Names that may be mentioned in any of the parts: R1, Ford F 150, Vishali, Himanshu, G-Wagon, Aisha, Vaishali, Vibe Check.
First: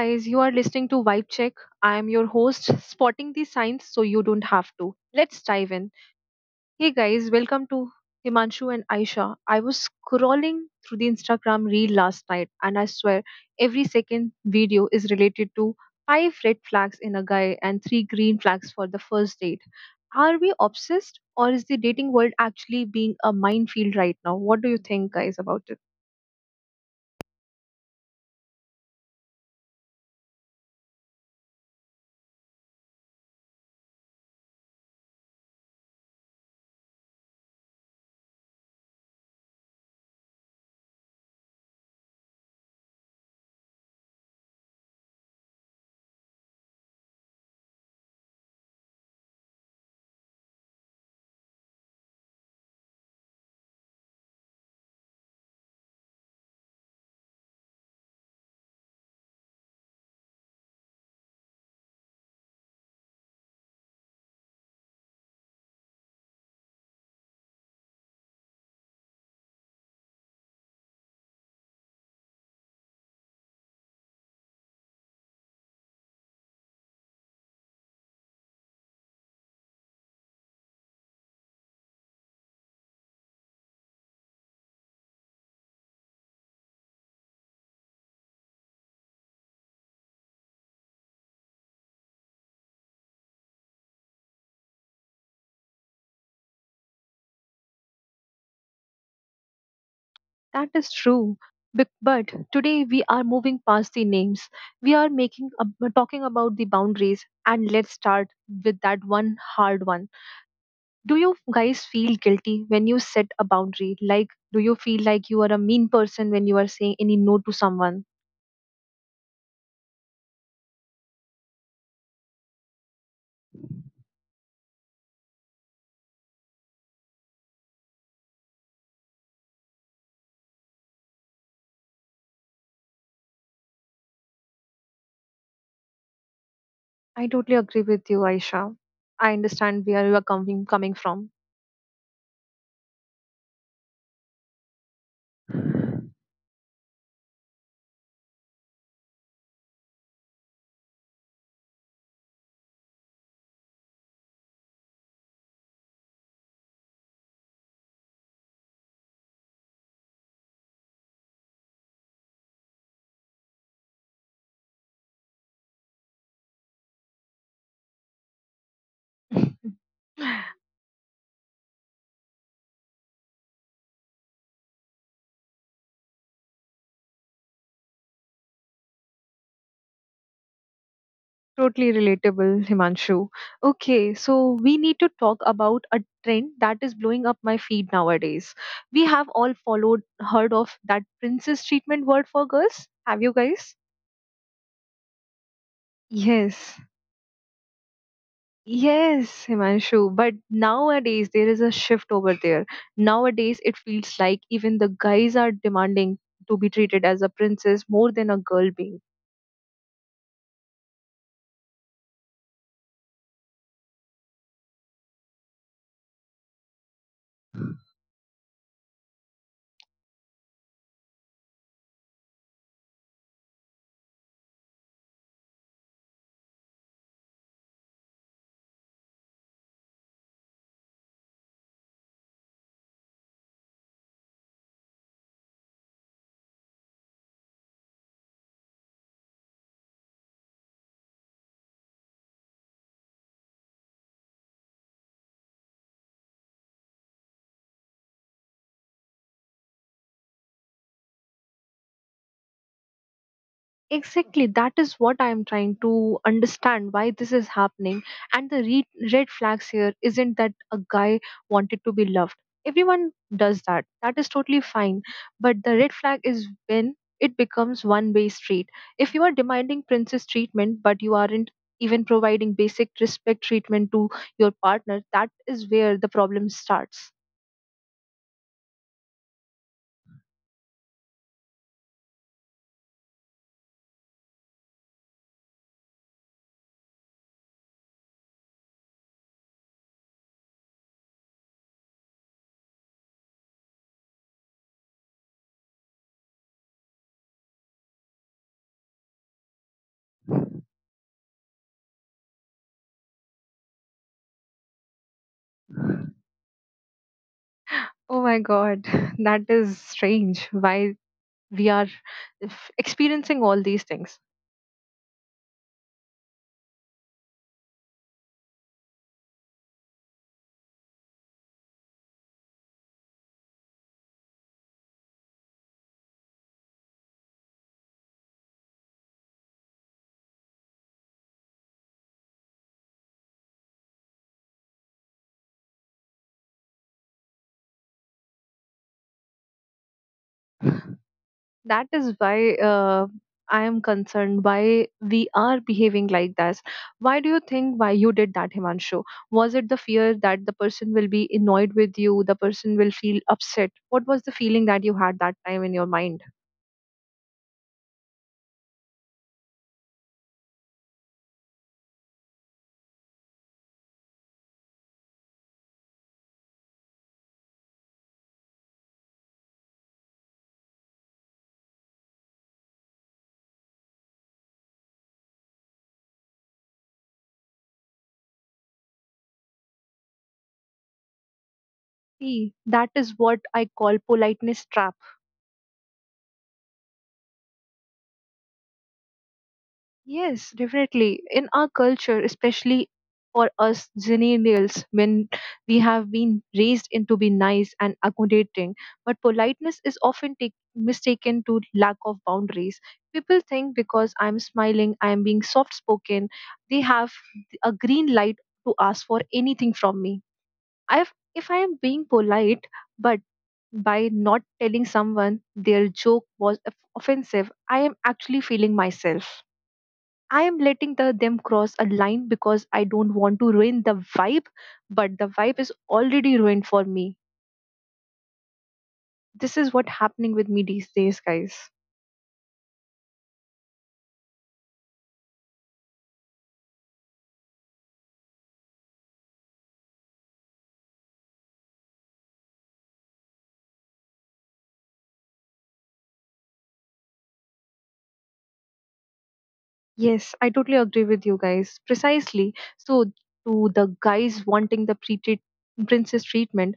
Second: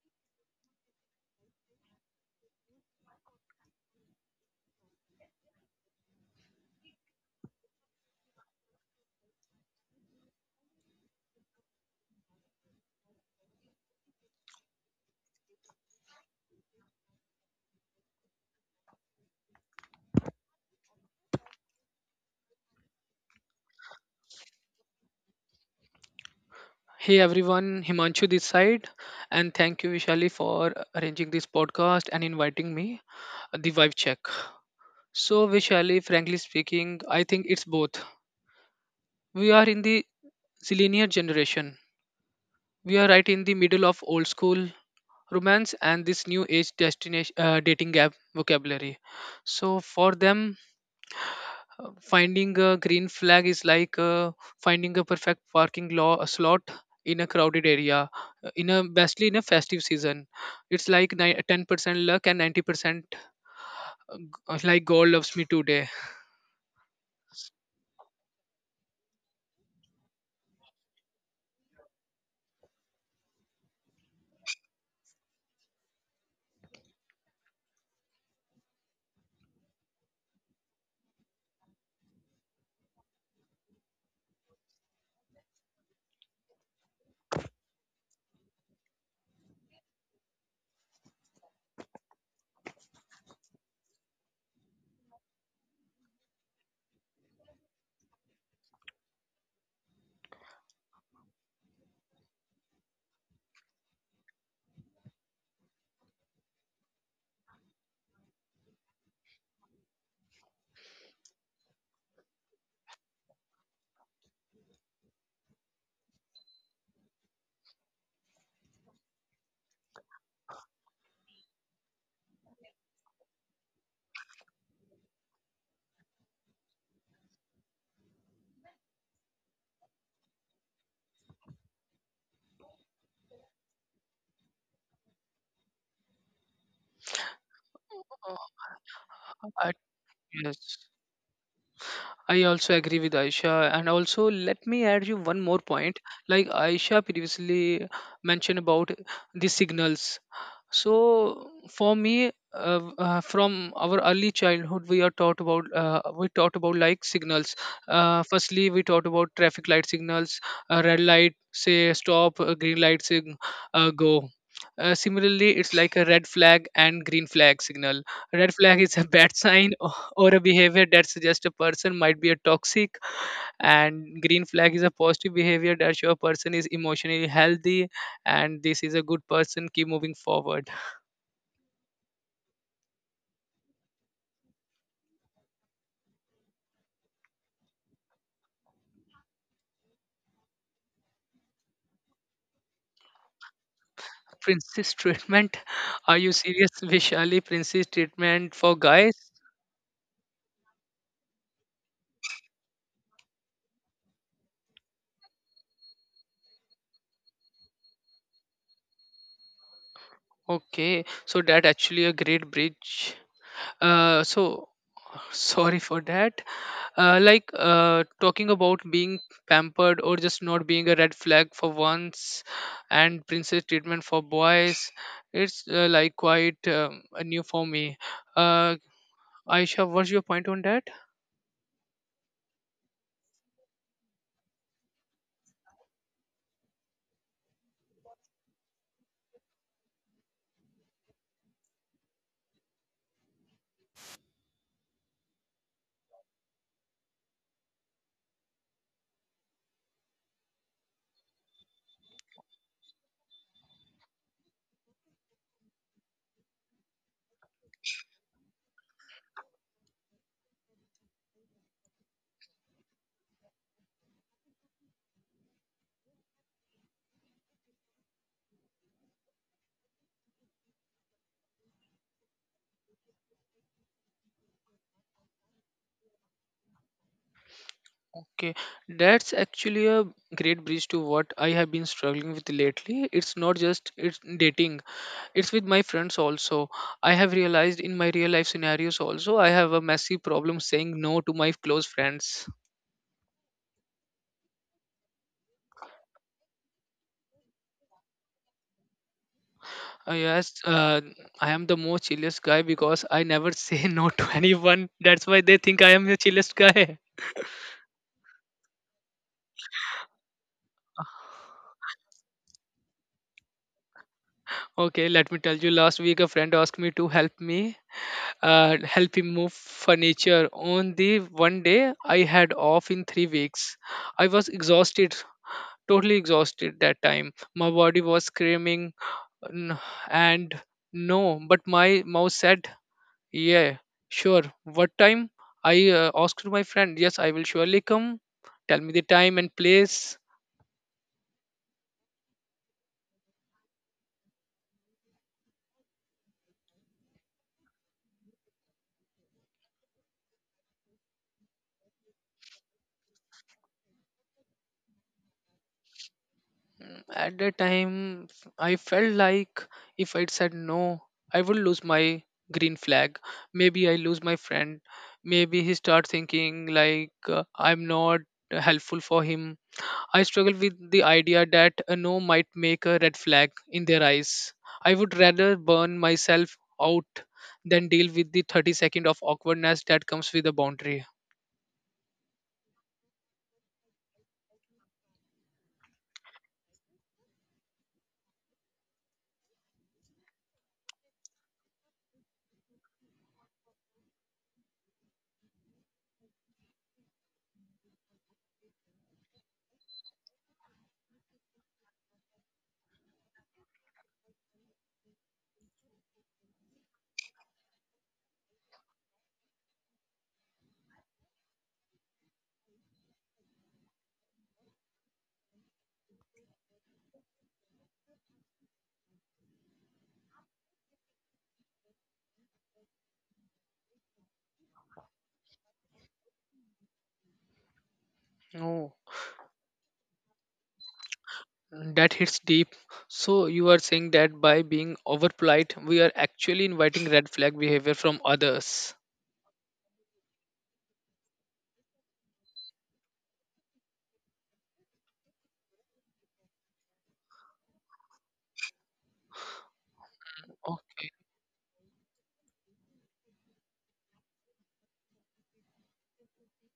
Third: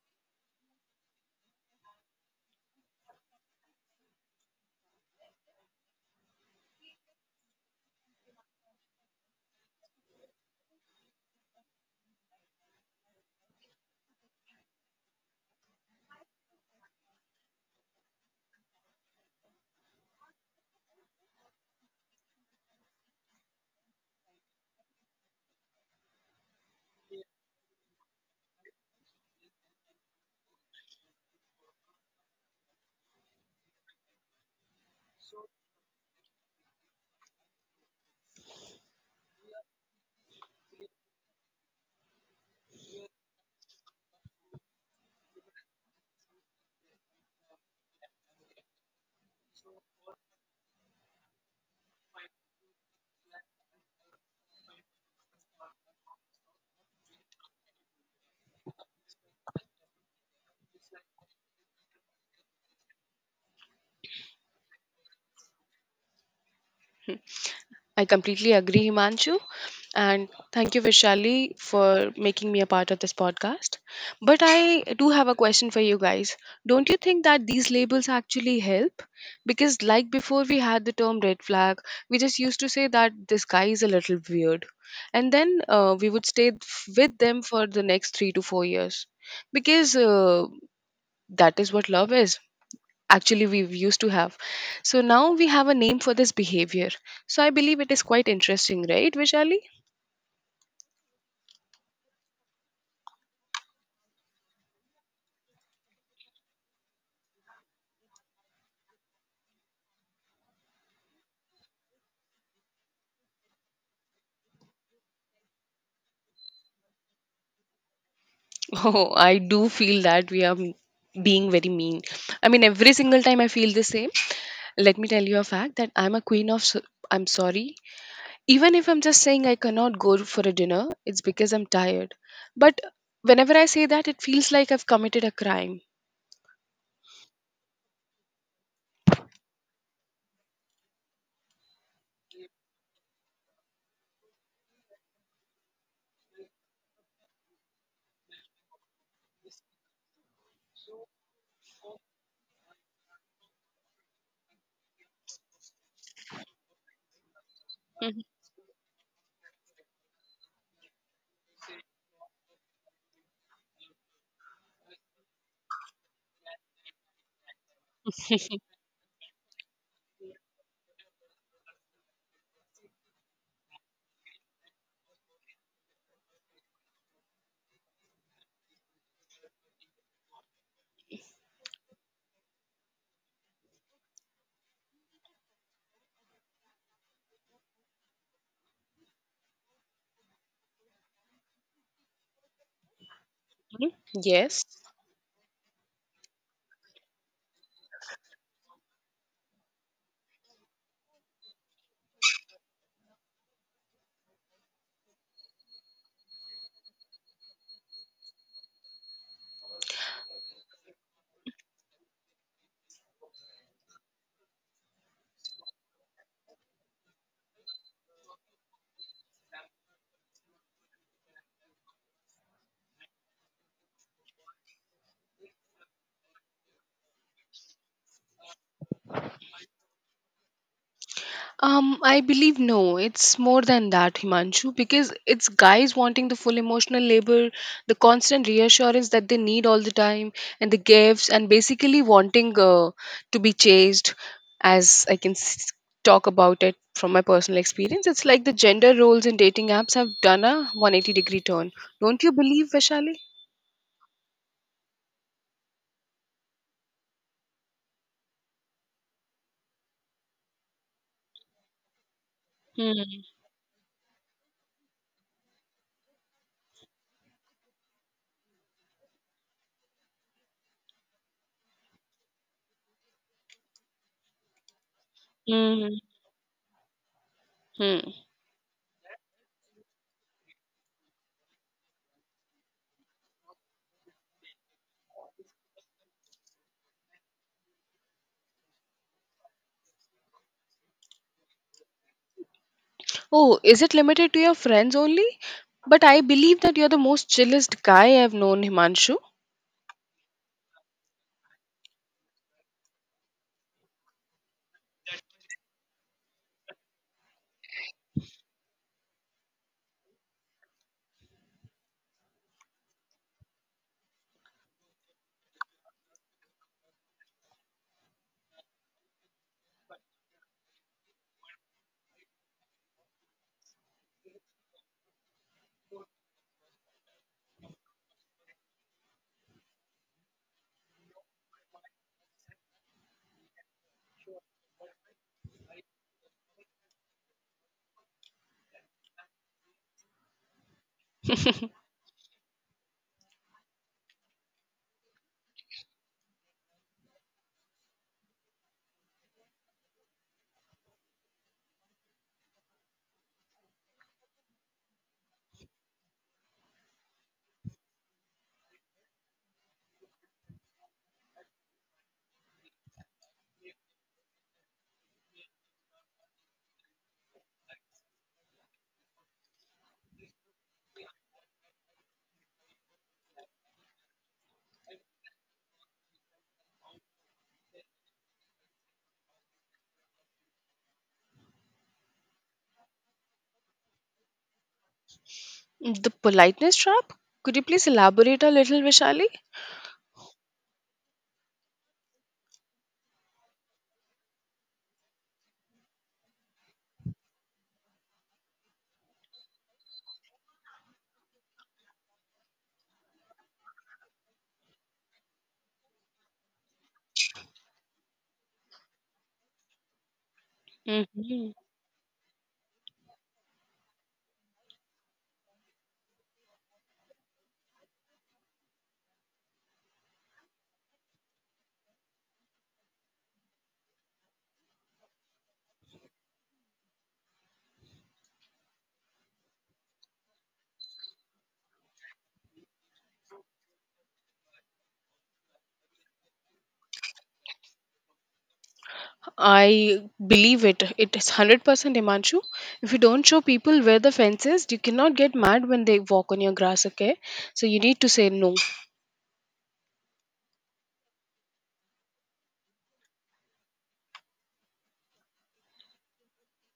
guys, you are listening to Vibe Check. I am your host, spotting the signs so you don't have to. Let's dive in. Hey guys, welcome to Himanshu and Aisha. I was scrolling through the Instagram reel last night and I swear every second video is related to five red flags in a guy and three green flags for the first date. Are we obsessed or is the dating world actually being a minefield right now? What do you think guys about it? Hey everyone, Himanshu this side, and thank you Vishali for arranging this podcast and inviting me, the vibe check. So Vishali, frankly speaking, I think it's both. We are in the zillennial generation. We are right in the middle of old school romance and this new age destination dating app vocabulary. So for them, finding a green flag is like finding a perfect parking law a slot in a crowded area in a basically in a festive season it's like 10% luck and 90% like god loves me today I completely agree, Himanshu. And thank you, Vishali, for making me a part of this podcast. But I do have a question for you guys. Don't you think that these labels actually help? Because, like before, we had the term red flag, we just used to say that this guy is a little weird. And then we would with them for the next 3 to 4 years. Because that is what love is. Actually, we used to have. So now we have a name for this behavior, so I believe it is quite interesting, right, Vishali? That is true. But today we are moving past the names. We are talking about the boundaries, and let's start with that one hard one. Do you guys feel guilty when you set a boundary? Like, do you feel like you are a mean person when you are saying any no to someone? Oh, I do feel that being very mean. I mean, every single time I feel the same. Let me tell you a fact that I'm a queen. I'm sorry. Even if I'm just saying I cannot go for a dinner, it's because I'm tired. But whenever I say that, it feels like I've committed a crime. I totally agree with you, Aisha. I Uh, I- understand where you are coming yes, coming from. I also agree with Aisha, and also let me add you one more point. Like Aisha previously mentioned about the signals. So for me, from our early childhood, we are taught about we taught about like signals. Mhm. Firstly, we taught about traffic light signals, red light say stop, green light say go. Similarly, it's like a red flag and green flag signal. A red flag is a bad sign or a behavior that suggests a person might be a toxic, and green flag is a positive behavior that shows a person is emotionally healthy and this is a good person. Keep moving forward. Totally relatable, Himanshu. Okay, so we need to talk about a trend that is blowing up my feed nowadays. We have all followed, heard of that princess treatment word for girls. Have you guys? Yes. Princess treatment. Are you serious, Yes. Vishali? Princess treatment for guys? Yes, Himanshu. But nowadays there is a shift over there. Nowadays it feels like even the guys are demanding to be treated as a princess more than a girl being. Okay, so that actually a great bridge. So sorry for that. Talking about being pampered or just not being a red flag for once, and princess treatment for boys, it's like quite new for me. Uh, Aisha, what's your point on that? I believe no, it's more than that, Himanshu, because it's guys wanting the full emotional labor, the constant reassurance that they need all the time, and the gifts, and basically wanting to be chased. As talk about it from my personal experience, it's like the gender roles in dating apps have done a 180-degree turn. Don't you believe, Vaishali? Exactly, that is what I am trying to understand, why this is happening. And the red flags here isn't that a guy wanted to be loved. Everyone Hmm. does that. That is totally fine. But the red flag is when it becomes one way street. If you are demanding princess treatment, but you aren't even providing basic respect treatment to your partner, that is Hmm. where the problem starts. Hmm. Okay, that's actually a great bridge to what I have been struggling with lately. It's not just it's dating, it's with my friends also. I have realized in my real life scenarios also, I have a massive problem saying no to my close friends. Oh, is it limited to your friends only? But I believe that you're the most chillest guy I've known, Himanshu. Yes, I am the most chillest guy because I never say no to anyone. That's why they think I am the chillest guy. Oh my god, that is strange. Why we are experiencing all these things. Okay, let me tell you. Last week, a friend asked me to help him move furniture. On the one day, I had off in 3 weeks. I was exhausted, totally exhausted that time. My body was screaming, "N- and no," but my mouth said, "Yeah, sure. What time?" I asked my friend. Yes, I will surely come. Tell me the time and place. That is why I am concerned why we are behaving like this. Why do you think why you did that, Himanshu? Was it the fear that the person will be annoyed with you, the person will feel upset? What was the feeling that you had that time in your mind? Mm, at that time, I felt like if I'd said no, I would lose my green flag. Maybe I lose my friend. Maybe he start thinking like I'm not helpful for him. I struggle with the idea that a no might make a red flag in their eyes. I would rather burn myself out than deal with the 30 second of awkwardness that comes with a boundary. See, that is what I call politeness trap. The politeness trap? Could you please elaborate a little, Vishali? Yes, definitely. In our culture, especially for us millennials, when we have been raised into be nice and accommodating, but politeness is often take, mistaken to lack of boundaries. People think because I'm smiling, I'm being soft spoken, they have a green light to ask for anything from me. I've, if Hmm. I am being polite, but by not telling someone their joke was offensive, I am actually feeling myself. I am letting them cross a line because I don't want to ruin the vibe, but the vibe is already ruined for me. Oh, This is what happening with me these days, guys. that hits deep. So you are saying that by being over polite, we are actually inviting red flag behavior from others. I believe it. It is 100%, Himanshu. If you don't show people where the fence is, you cannot get mad when they walk on your grass, okay? So you need to say no. Yes, I totally agree Okay, with you guys. Precisely. So to the guys wanting the pre princess treatment,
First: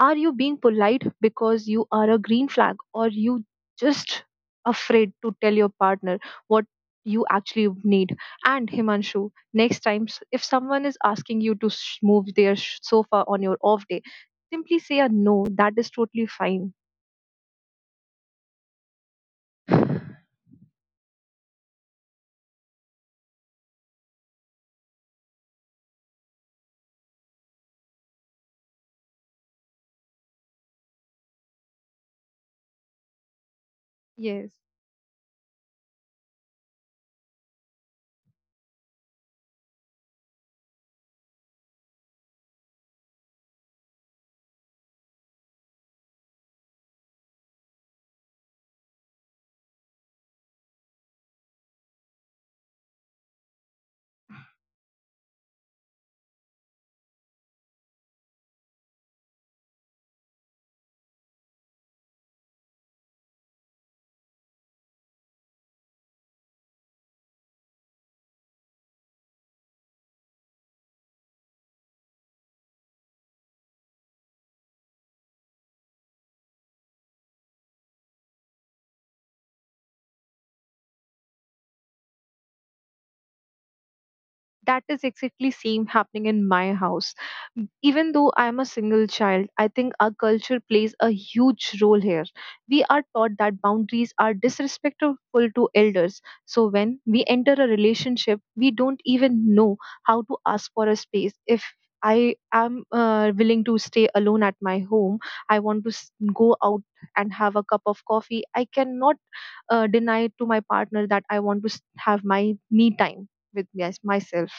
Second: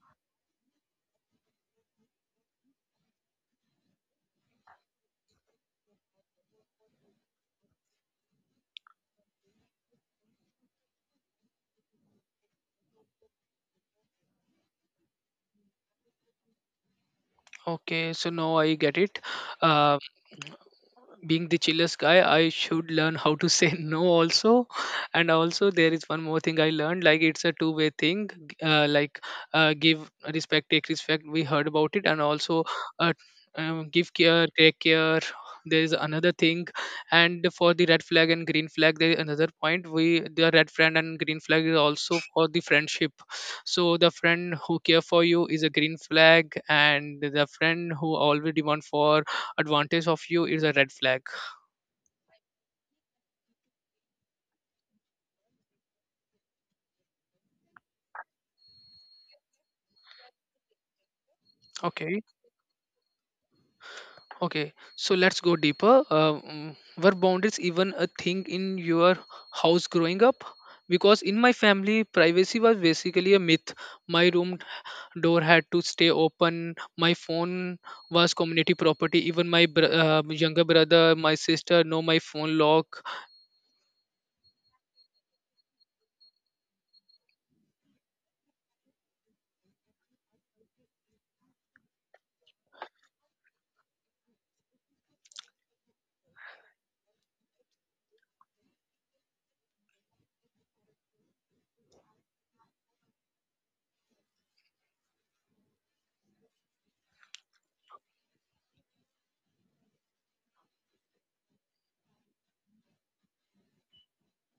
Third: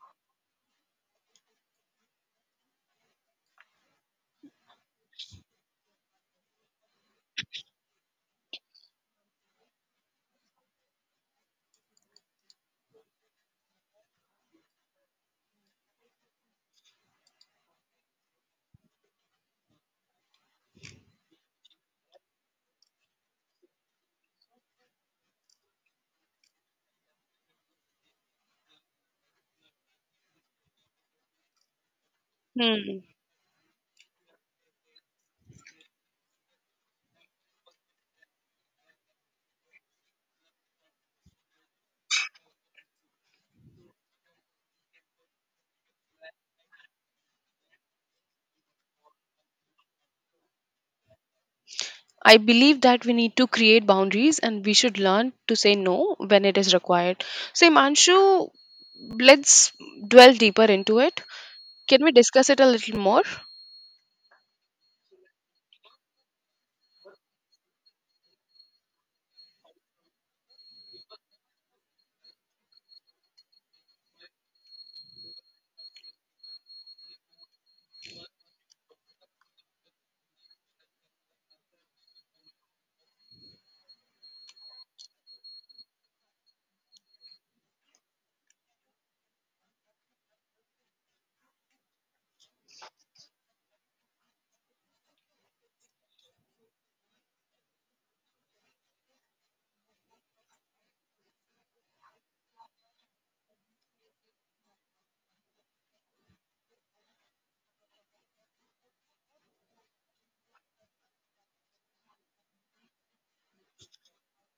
are you being polite because you are a green flag, or you just afraid to tell your partner what you actually need? And Himanshu, next time, if someone is asking you to move their sofa on your off day, simply say a no, that is totally fine. okay. So now I get it. Uh, being the chillest guy, I should learn how to say no also. And also, there is one more thing I learned. Like it's a two-way thing. Uh, like give respect, take respect. We heard about it, and also Hmm. uh, give care, Yes. take care. There is another thing, and for the red flag and green flag, there is another point. We the red friend and green flag is also for the friendship. So the friend who care for you is a green flag, and the friend who always demand for advantage of you is a red flag. I believe that we need to create boundaries and we should learn to say no when it is required. So, Himanshu, let's dwell deeper into it. Can we okay discuss it a little more? okay so let's go deeper. Were boundaries even a thing in your house growing up? Because in my family privacy was basically a myth. My room door had to stay open, my phone was community property, even my younger brother, my sister know my phone lock. That is exactly same happening in my house. Even though I am a single child, I think our culture plays a huge role here. We are taught that boundaries are disrespectful to elders, so when we enter a relationship we don't even know how to ask for a space. If I am willing to stay alone at my home, I want to go out and have a cup of coffee. I cannot deny to my partner that I want to have my me time with me, as myself.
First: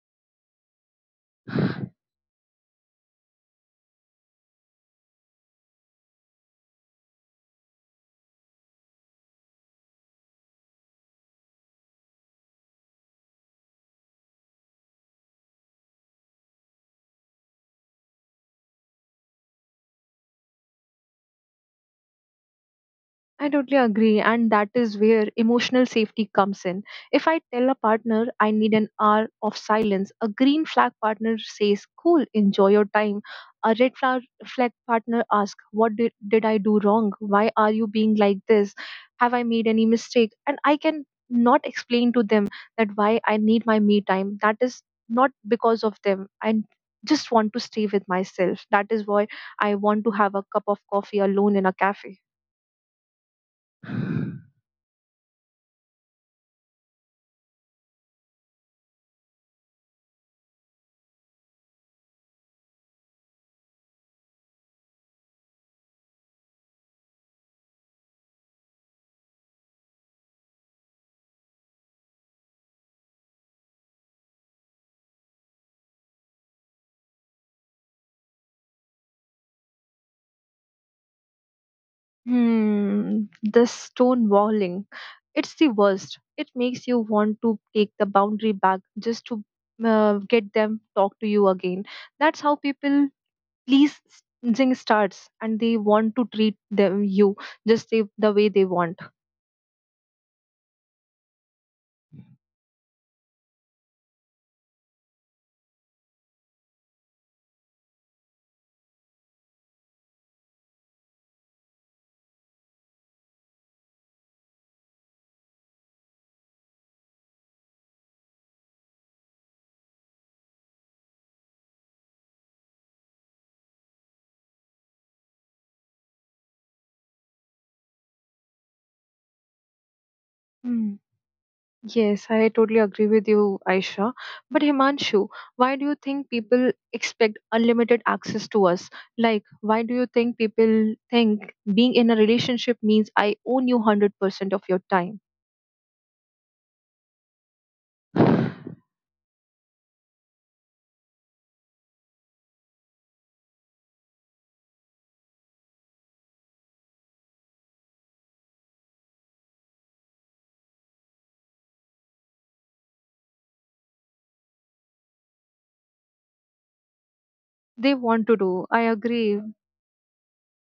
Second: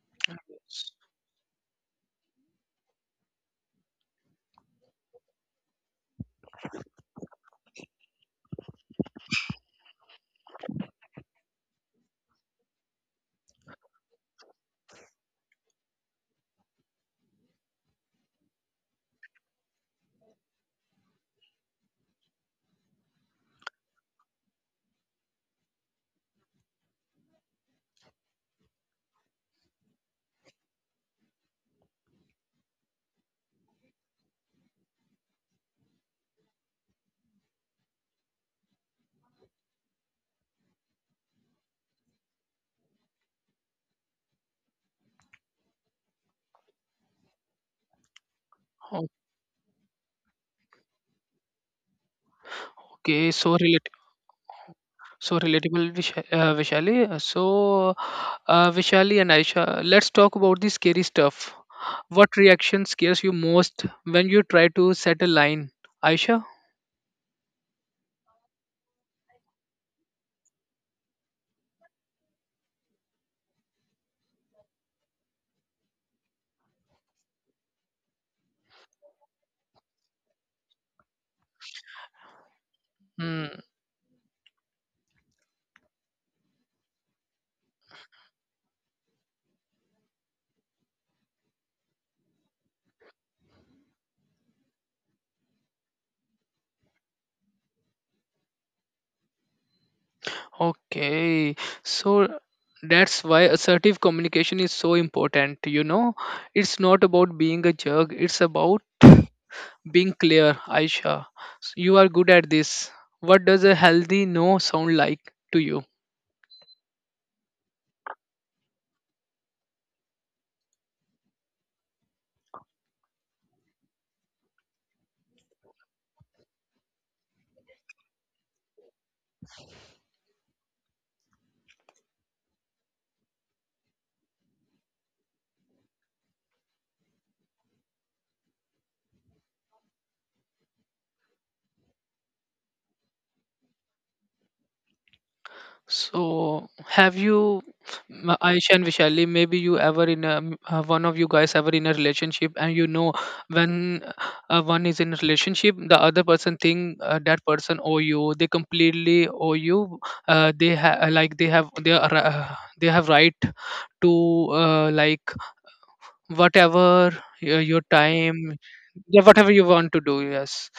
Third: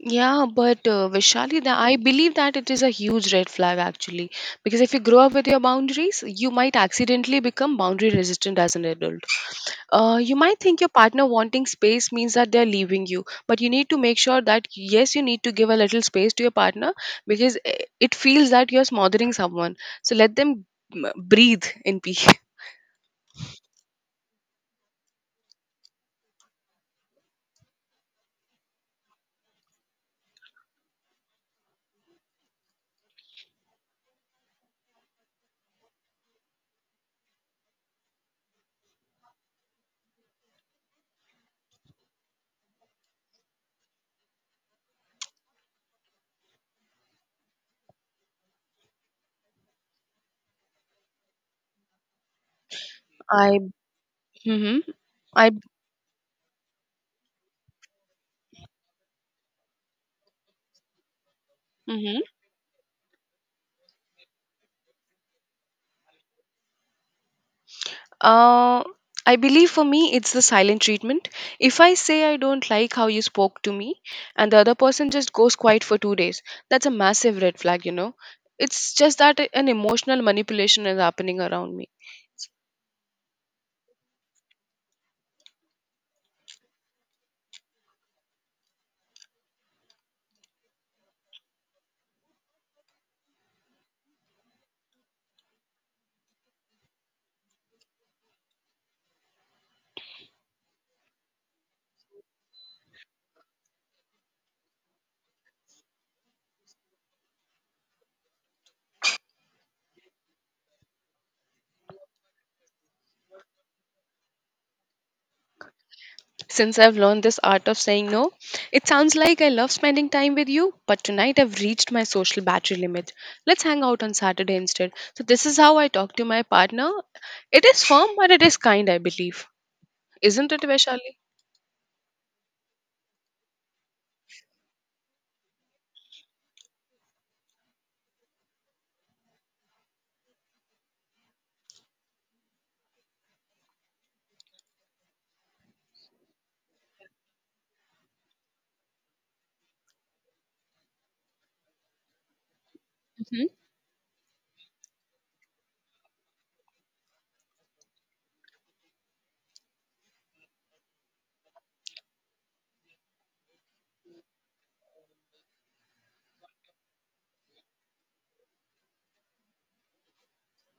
Yeah, but Vishali, I believe that it is a huge red flag actually. Because if you grow up with your boundaries, you might accidentally become boundary resistant as an adult. You might think your partner wanting space means that they're leaving you, but you need to make sure that yes, you need to give a little space to your partner because it feels that you're smothering someone. So let them breathe in peace. I totally agree, and that is where emotional safety comes in. If I tell a partner I need an hour of silence, a green flag partner says, Cool, enjoy your time. A flag partner asks, did I do wrong? Why are you being like this? Have I made any mistake? And I can not explain to them that why I need my me time. That is not because of them. I just want to stay with myself. That is why I want to have a cup of coffee alone in a cafe. Okay, so I, relatable. mm-hmm, So I, relatable, Vishali. So, Vishali and Aisha, let's talk about the scary stuff. mhm. What reaction scares you most when you try to set a line? Aisha? Uh, I believe for me, it's the silent treatment. If I say I don't like how you spoke to me, and the other person just goes quiet for 2 days, that's a massive red flag, you know. It's just that an emotional manipulation is happening around me. Hmm, Hmm, the stone walling. It's the worst. It makes you want to take the boundary back just to get them talk to you again. That's how people pleasing starts, and they want to treat them you just the way they want. okay. So that's why assertive communication is so important. You know, it's not about being a jerk, it's about being clear, Aisha. So you are good at this. What does a healthy no sound like to you? Since I've learned this art of saying no, it sounds like I love spending time with you, but tonight I've reached my social battery limit. Let's hang out on Saturday instead. So this is how I talk to my partner. It is firm, but it is kind, I believe. Isn't it, Hmm. Vaishali? Yes, I totally agree with you, Aisha. But Himanshu, why do you think people expect unlimited access to us? Like, why do you think people think being in a relationship means I own you 100% of your time? So, Ayesha and Vishali, maybe you ever in a, one of you guys ever in a relationship, and you know when one is in a relationship, the other person think that person owe you. They completely owe you. They ha- like they have they have right to whatever your They want to time, do. I yeah, agree. whatever you want to do. Yes.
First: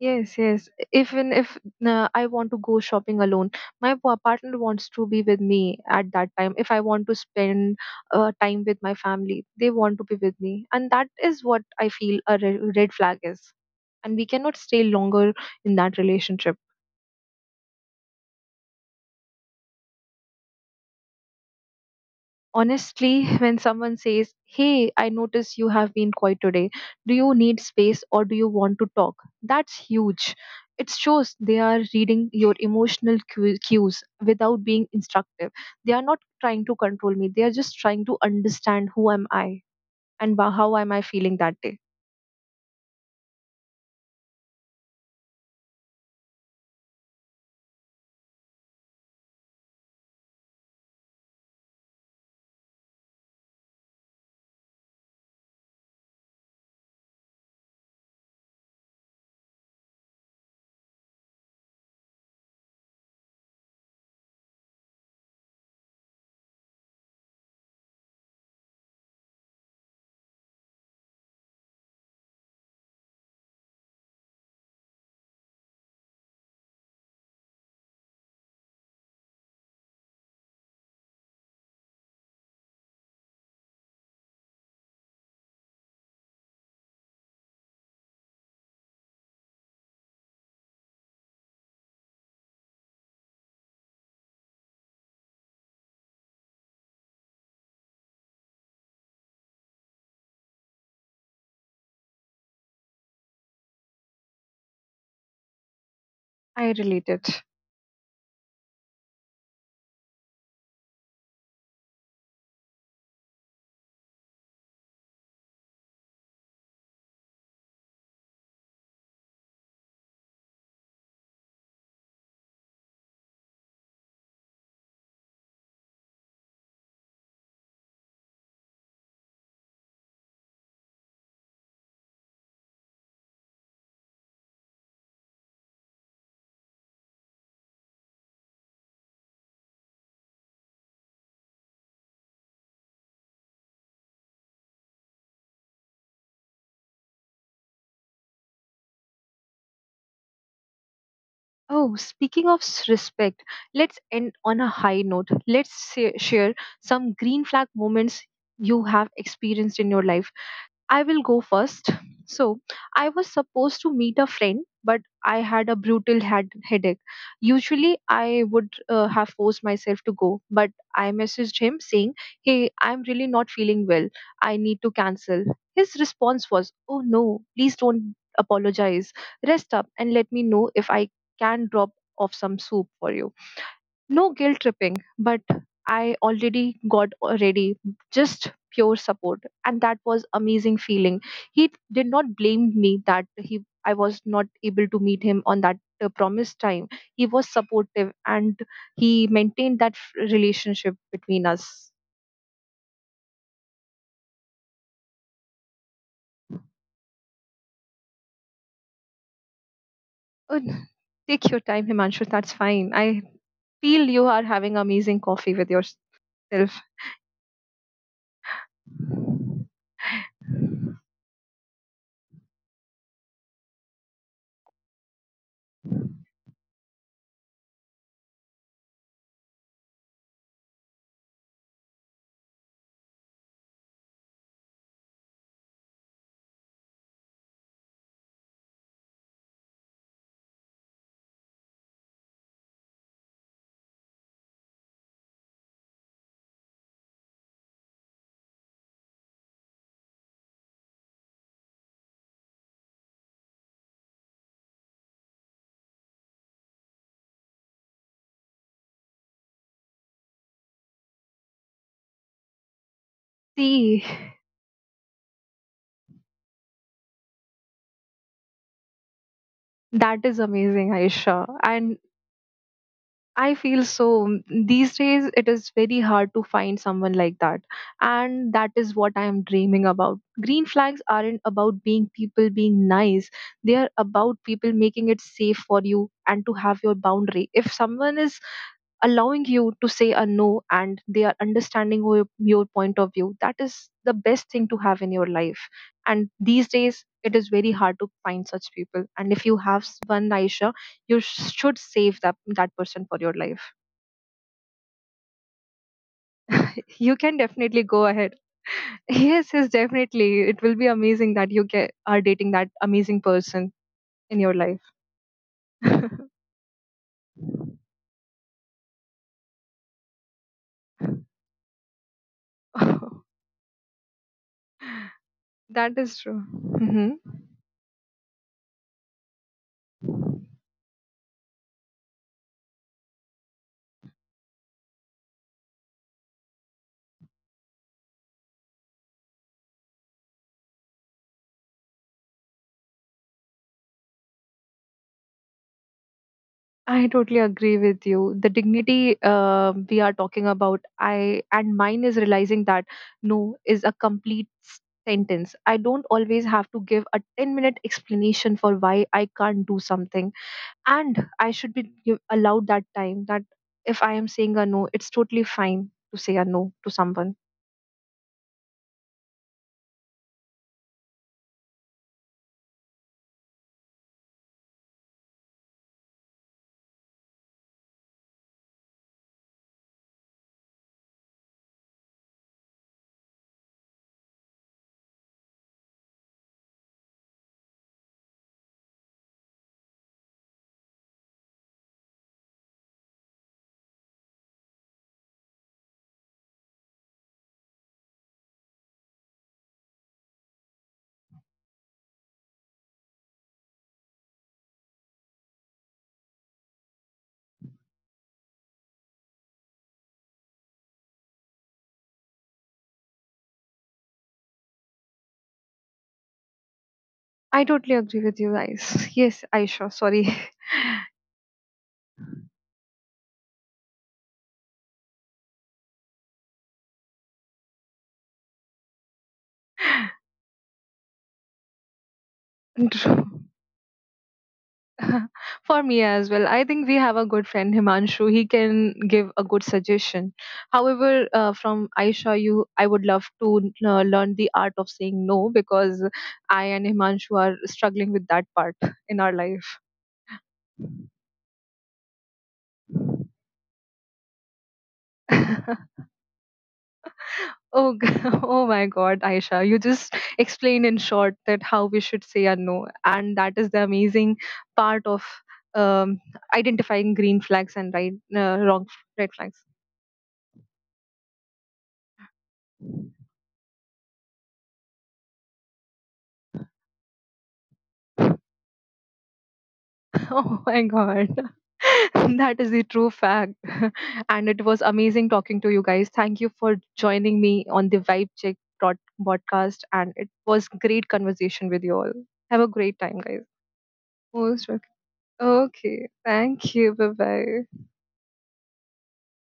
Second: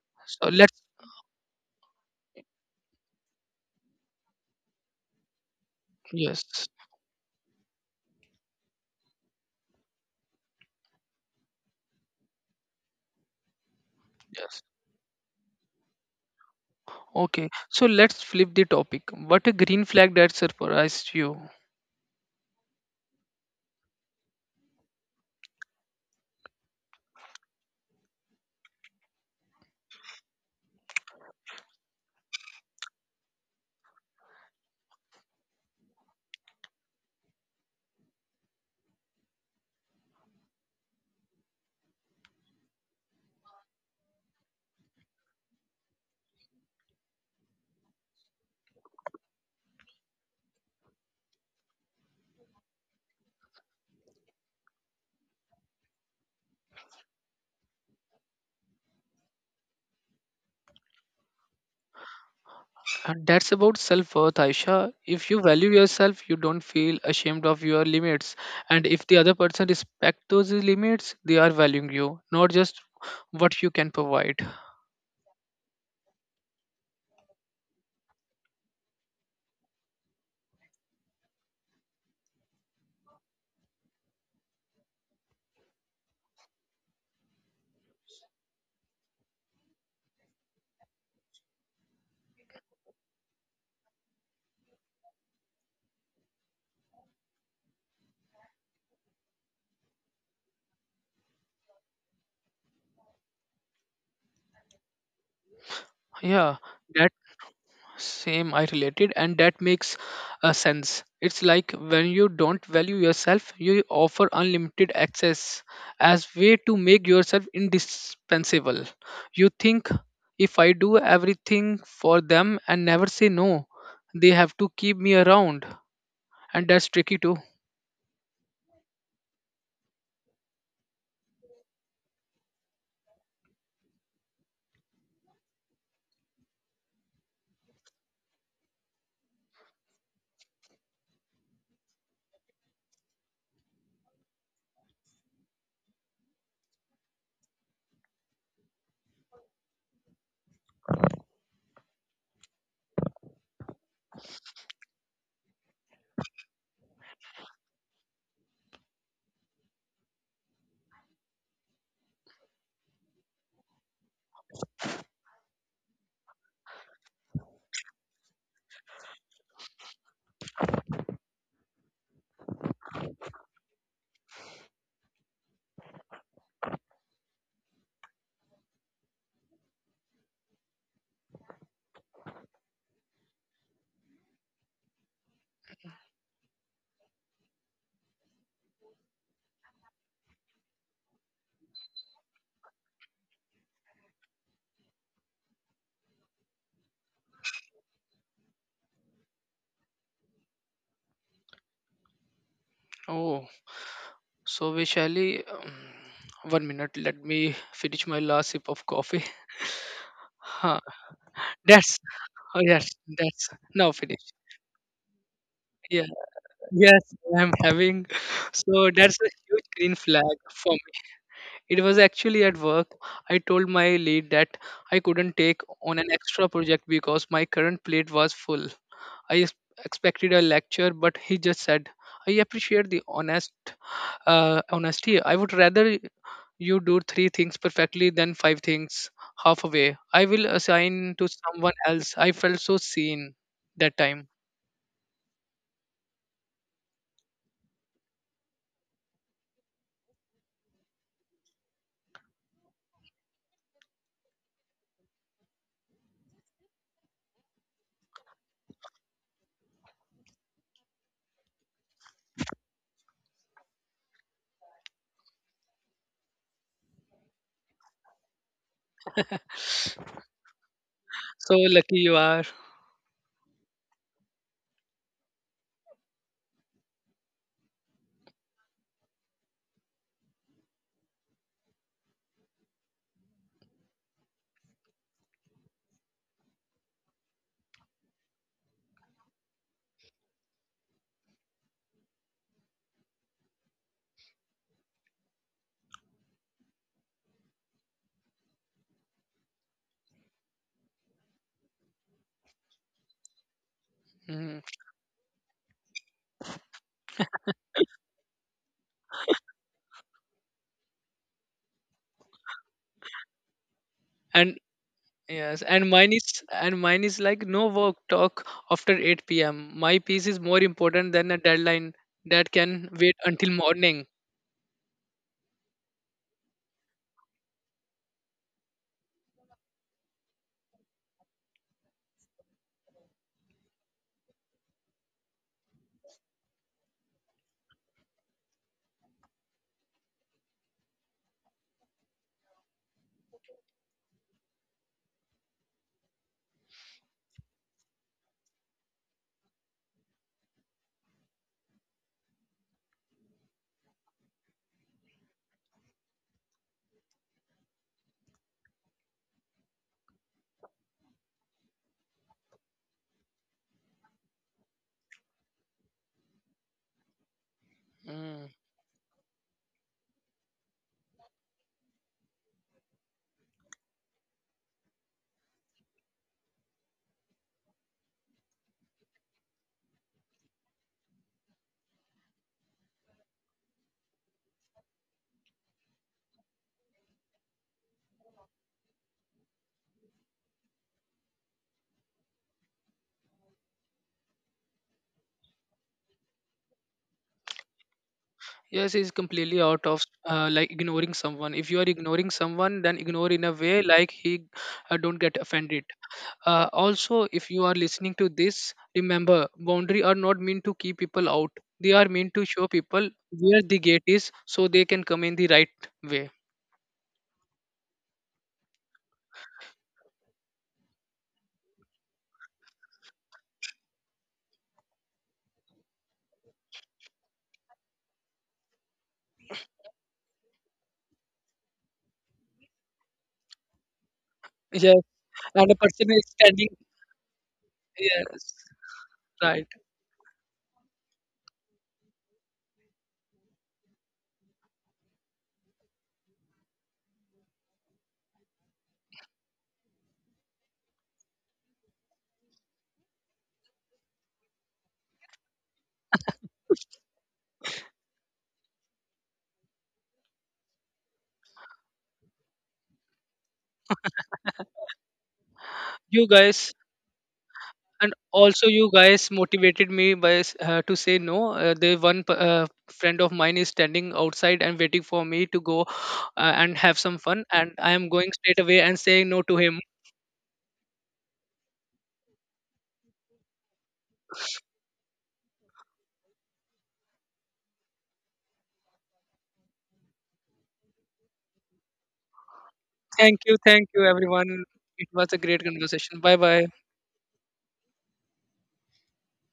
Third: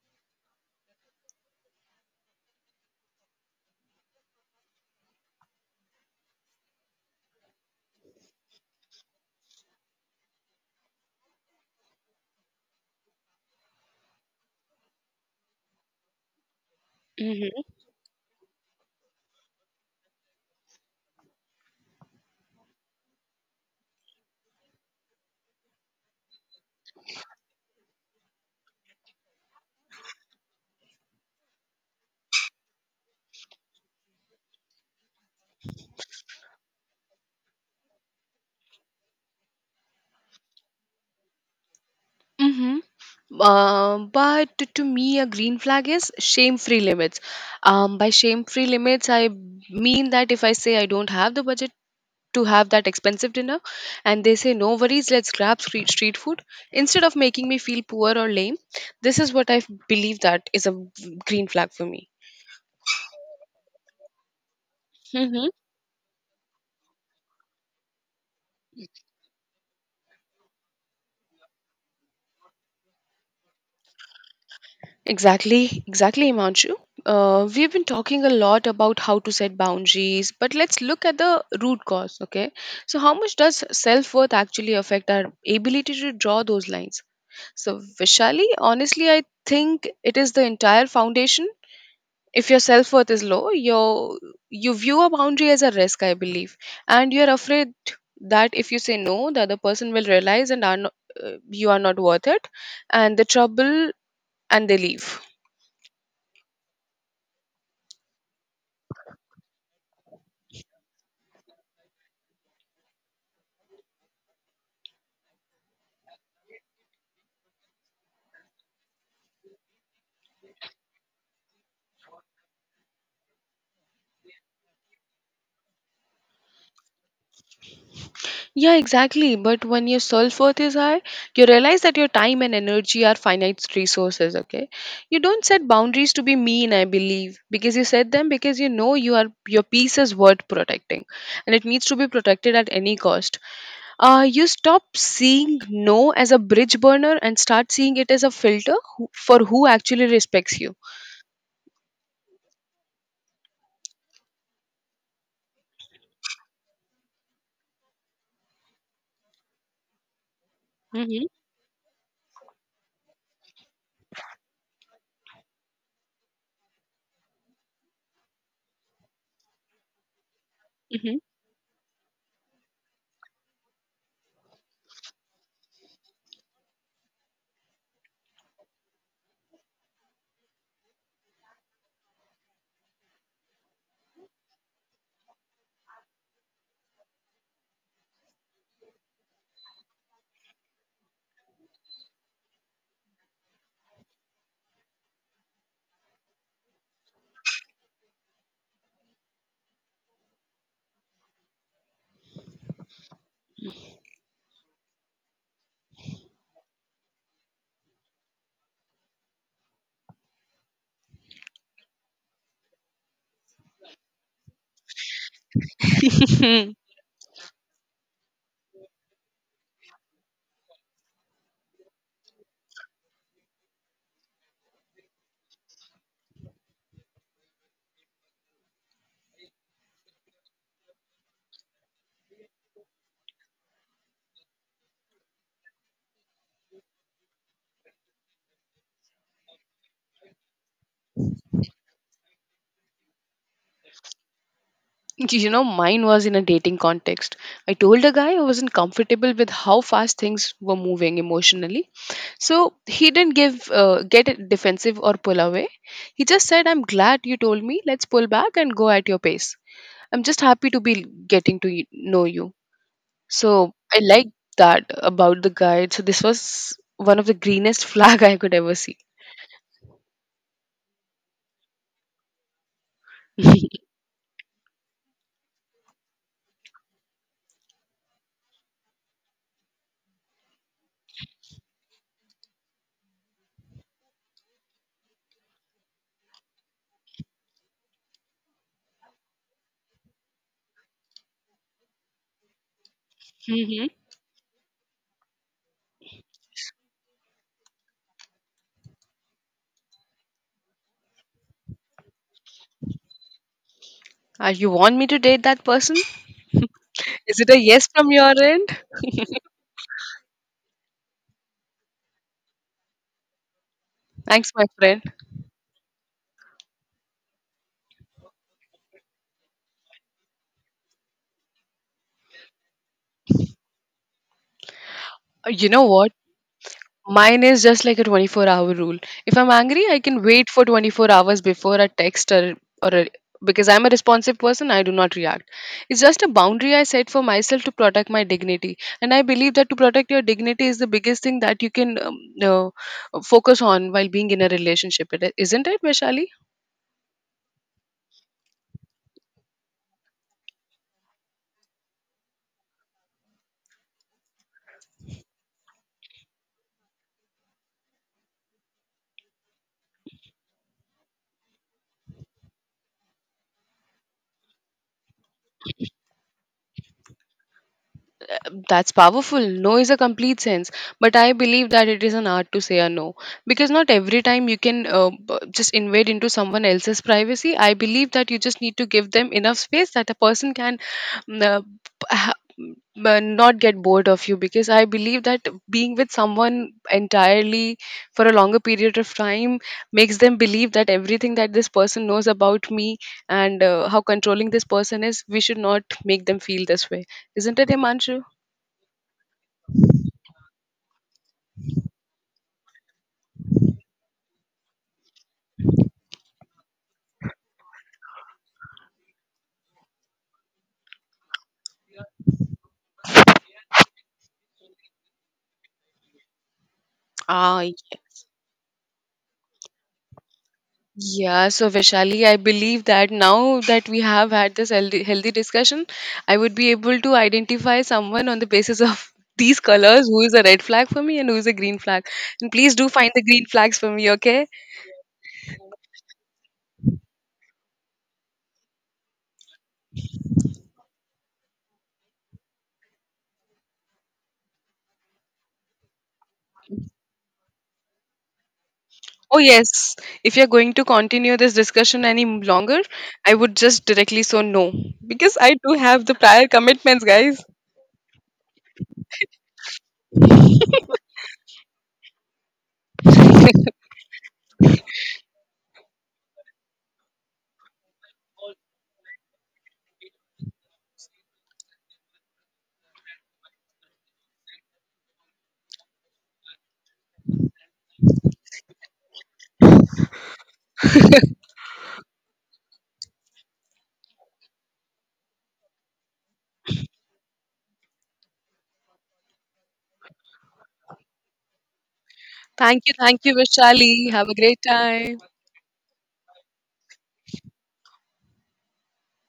Yes, So yes. let's. Even if I want to go shopping alone, my partner wants to be with me at that time. Yes. If I want to spend time with my family, they want to be with me. And that is what I feel a red flag is. And we cannot Yes. stay longer in that relationship. Okay, Hmm. so let's flip the topic. What a green flag that surprised you. Honestly, when someone says, Hey, I notice you have been quiet today. Do you need space or do you want to talk? That's huge. It shows they are reading your emotional cues without being instructive. They are not trying to control me. They are just trying to understand who am I and how am I feeling that day. Mm-hmm. But to me, a green flag is shame-free limits. By shame-free limits, I mean that if I say I don't have the budget to have that expensive dinner, and they say no worries, let's grab street food, instead of making me feel poor or lame, this is what I believe that is a green flag for me. And that's about self worth, Aisha. If you Mm-hmm. value yourself, you don't feel ashamed of your limits. And if the other person respects those limits, they are valuing you, not just what you can provide. Exactly, exactly, Imanshu. We've been talking a lot about how to set boundaries, but let's look at the root cause, okay? So, how much does self worth actually affect our ability to draw those lines? So, Vishali, honestly, I think it is the entire foundation. If your self worth is low, you view a boundary as a risk, I believe, and you're afraid that if you say no, the other person will realize and are not, you are not worth it, and the trouble and they leave. Yeah, I relate that it. Same, I related, and that makes a sense. It's like when you don't value yourself, you offer unlimited access as way to make yourself indispensable. You think if I do everything for them and never say no, they have to keep me around, and that's tricky too. Yeah, exactly. But when your self worth is high, you realize that your time and energy are finite resources, okay? You don't set boundaries to be mean, I believe, because you set them because you know you are your peace is worth protecting and it needs to be protected at any cost. You stop seeing no as a bridge burner and start seeing it as a filter who, for who actually respects you. Oh, speaking of respect, let's end on a high note. Let's share some green flag moments you have experienced in your life. I will Mm-hmm. go first. So, I was supposed to meet a friend, but I had a brutal headache. Usually, I would have forced myself to go, but I messaged him saying, Hey, I'm really not feeling well. I need to cancel. His response was, Oh no, please don't apologize. Rest up and let me know if I can drop off some soup for you. No guilt tripping, but I already got ready, just pure support. And that was amazing feeling. He did not blame me that he I was not able to meet him on that promised time. He was supportive and he maintained that relationship between us. Oh, so Vishali, one minute, let me finish my last sip of coffee. Oh, Huh. take your time, That's Himanshu. That's oh yes, fine. I that's now feel you finished. are having amazing coffee with Mm-hmm. yourself. Yes, I'm having. So that's a huge green flag for me. It was actually at work. I told my lead that I couldn't take on an extra project because my current plate was full. I expected a lecture, but he just said, "I appreciate the honesty. I would rather you do three things perfectly than five things halfway. I will assign to someone else." I felt so seen that time. You know, mine was in a dating context. I told a guy I wasn't comfortable with how fast things were moving emotionally. So he didn't give get defensive or pull away. He just said, "I'm glad you told me. Let's pull back and go at your pace. I'm just happy to be getting to know you." So I See, like that about the guy. So this was one of the greenest flag I could ever see. that is amazing, Aisha. So And lucky you are. I feel so. These days, it is very hard to find someone like that. And that is what I am dreaming about. Green flags aren't about being people being nice, they are about people making it safe for you and to have your boundary. If someone is allowing you to say a no and they are understanding your point of view, that is Hmm. the best thing to have in your life. And these days, it is very hard to find such people. And if you have one, Aisha, you should save that person for your life. Mhm. You want me to date that person? You can Is it a definitely yes go from your ahead. end? Yes, yes, definitely. It will be amazing that you get are dating that amazing person in Thanks, your And my life. friend. yes, and mine is like no work talk after 8 p.m. My piece is more important than a deadline that can wait until morning. You know That what? is true. Hmm. Mine is just like a 24-hour rule. If I'm angry, I can wait for 24 hours before a text or a, because I'm a responsive person, I do not react. It's just a boundary I set for myself to protect my dignity. And I believe that to protect your dignity is the biggest thing that you can uh, focus on while being in a relationship. Isn't it, Vaishali? I totally agree with you. The dignity we are talking about, I and mine is realizing that no is a complete sentence. I don't always have to give a 10-minute explanation for why I can't do something, and I should allowed that time that if I am saying a no, it's totally fine to say a no to someone. Mm. That's powerful. No is a complete sense, but I believe that it is an art to say a no because not every time you can just invade into someone else's privacy. I believe that you just need to give them enough space that a person can mm, uh, p- ha- m- not get bored of you, because I believe that being with someone entirely for a longer period of time makes them believe that everything that this person knows about me and how controlling this person is, we should not make them feel this way. Isn't it, Himanshu? Yes, it's completely out of like ignoring someone. If you are ignoring someone, then ignore in a way like he don't get offended. Also, if you are listening to this, remember boundary are not meant to keep people out. They are meant to show people where the gate is so they can come in the right way. Ah, I y- totally agree with you guys. Yes, Aisha, sorry. yeah. So, Vishali, I believe that now that we have had this healthy, healthy discussion, I would be able to identify someone on the basis of these colors who is a red flag for me and who is a green flag. And please do And find the green flags for me, okay? Yes, and a for me person is as well, I standing. think we have a good friend Himanshu. He Yes, can give a good right. suggestion. However, from Aisha, you, I would love to learn the art of saying no, because I and Himanshu are struggling with that part in our Oh, life. yes. If you're going to continue this discussion any longer, I would just directly so no. Because I do have the prior commitments, guys. Oh, oh my God, Aisha, you just explained in short that how we should say a no, and that is the amazing part of um, You guys, identifying green flags and and right, also you wrong guys red flags. motivated me to say no. The friend of mine is standing outside and waiting for me to go and have some fun, and I am going straight away and saying no to him. Oh my God, that is the true fact, and it was amazing talking to you guys. Thank you for joining me on the Vibe Check dot podcast, and it was great conversation with you all. Have a Thank you. great time, Thank you, guys. Thank you, Vishali. Have a everyone. great Most welcome. It time. was a great Okay, conversation. Bye bye. thank you. Bye bye.